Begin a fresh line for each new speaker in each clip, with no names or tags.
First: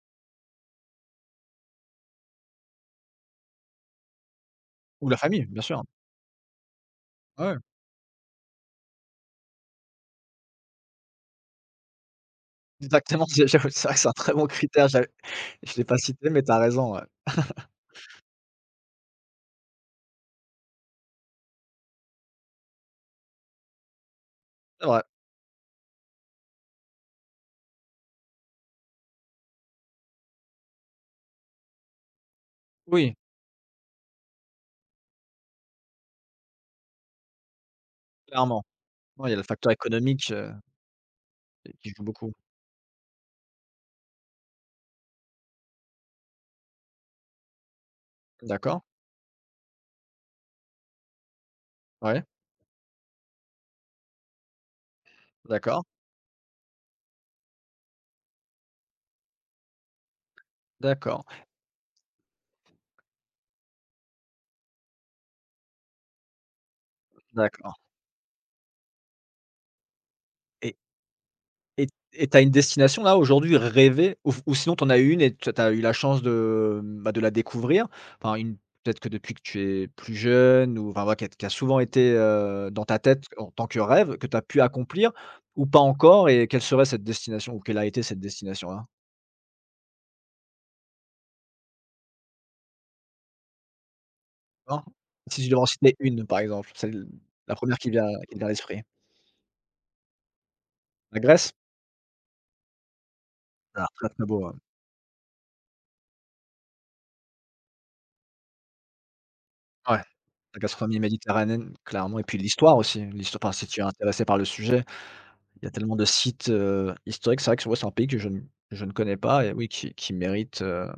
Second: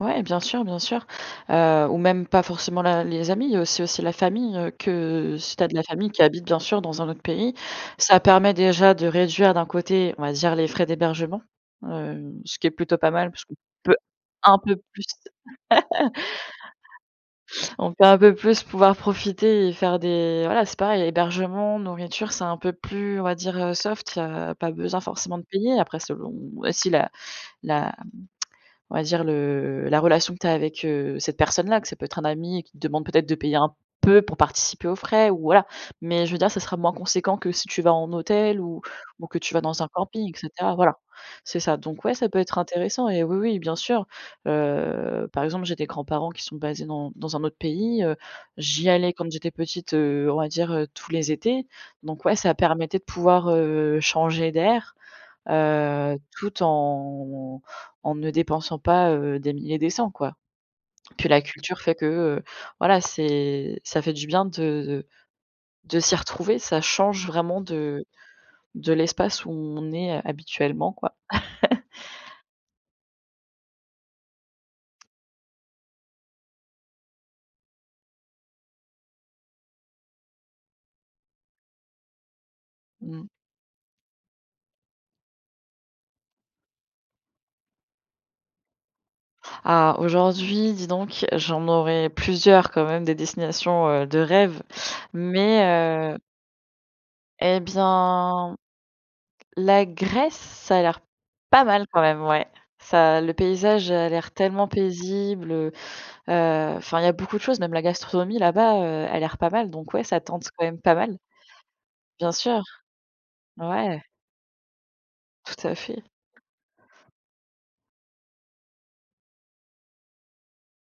Ouais bien sûr, bien sûr. Heu, ou même pas forcément la les amis, il y a aussi la famille, heu,
Ou la
que, heu,
famille,
si tu
bien
as de la
sûr.
famille qui habite bien sûr dans un autre pays,
Ouais.
ça permet déjà de réduire d'un côté, on va dire, les frais d'hébergement. Heu, ce qui est plutôt pas
Exactement,
mal
j'ai
parce qu'on
j'ai c'est vrai
peut
c'est un très bon
un peu
critère,
plus
j'ai je l'ai pas cité, mais tu as raison ouais.
on peut un peu plus pouvoir profiter et faire des voilà, c'est pareil. Hébergement, nourriture, c'est un peu plus, on va dire, heu, soft, heu, il y a pas
C'est
besoin
vrai.
forcément de payer. Après selon si la la on va dire le la relation que tu as avec, heu, cette personne-là. Que ça peut être un ami et qui te demande
Oui.
peut-être de payer un peu pour participer aux frais ou voilà, mais je veux dire ça sera moins conséquent que si tu vas en hôtel
Clairement.
ou ou
Ouais il y a
que
le
tu vas
facteur
dans un camping
économique,
et
heu
cetera, voilà. C'est
et
ça
qui
donc
joue
ouais, ça
beaucoup.
peut être intéressant et oui, oui, bien sûr. Heu, par exemple j'ai des grands-parents qui sont basés dans dans un autre pays. Heu,
D'accord.
j'y allais quand j'étais petite, heu, on va dire, heu, tous les étés donc
Ouais.
ouais, ça permettait de pouvoir, heu, changer d'air.
D'accord.
Heu, tout en en ne dépensant pas, heu, des mille et des cents quoi.
D'accord.
Puis la culture fait que, heu, voilà c'est ça fait du bien de de de s'y retrouver, ça change vraiment
D'accord.
de de l'espace où on est
Et
habituellement, quoi.
et t et tu as une destination là aujourd'hui, rêvée ou f ou sinon t'en as eu une et tu as eu la chance de, bah, de la découvrir? Enfin une peut-être que depuis que tu es plus jeune, ou enfin voilà qui a qui a souvent été, heu, dans ta
Mmh.
tête en tant que rêve, que tu as pu accomplir? Ou pas encore et quelle serait cette destination? Ou quelle a été cette destination là?
Ah, aujourd'hui, dis donc, j'en aurai plusieurs quand même, des destinations, heu, de rêve,
D'accord. Si tu devais en citer
mais, heu
une par exemple, celle la
et
1re qui vient qui te vient à
bien,
l'esprit.
la Grèce, ça a l'air
La Grèce.
pas mal quand même, ouai. Ça le
Ça a l'air
paysage a
très très
l'air
beau, hein.
tellement paisible. Heu, heu, enfin il y a beaucoup de choses, même la gastronomie là-bas, heu, a l'air pas mal, donc
Ouais,
ouais ça tente
la
quand même pas
gastronomie
mal.
méditerranéenne clairement et
Bien
puis
sûr.
l'histoire aussi. L'hist enfin si tu es
Ouais.
intéressé par le sujet. Il
Tout
y a
à
tellement
fait.
de sites, heu, historiques, c'est vrai que moi c'est un pays que je ne je ne connais pas et oui qui qui mérite, heu,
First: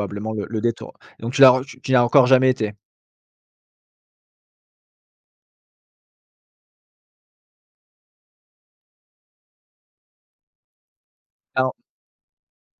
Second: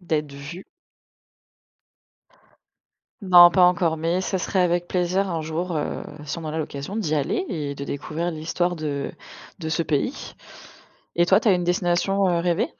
D'être
le le
vu.
détour. Donc tu l'as tu n'as encore jamais été?
Non pas encore, mais ça serait avec plaisir un jour, heu, si on en a l'occasion d'y aller et de découvrir l'histoire de de ce pays et toi tu as une
Alors
destination, heu, rêvée?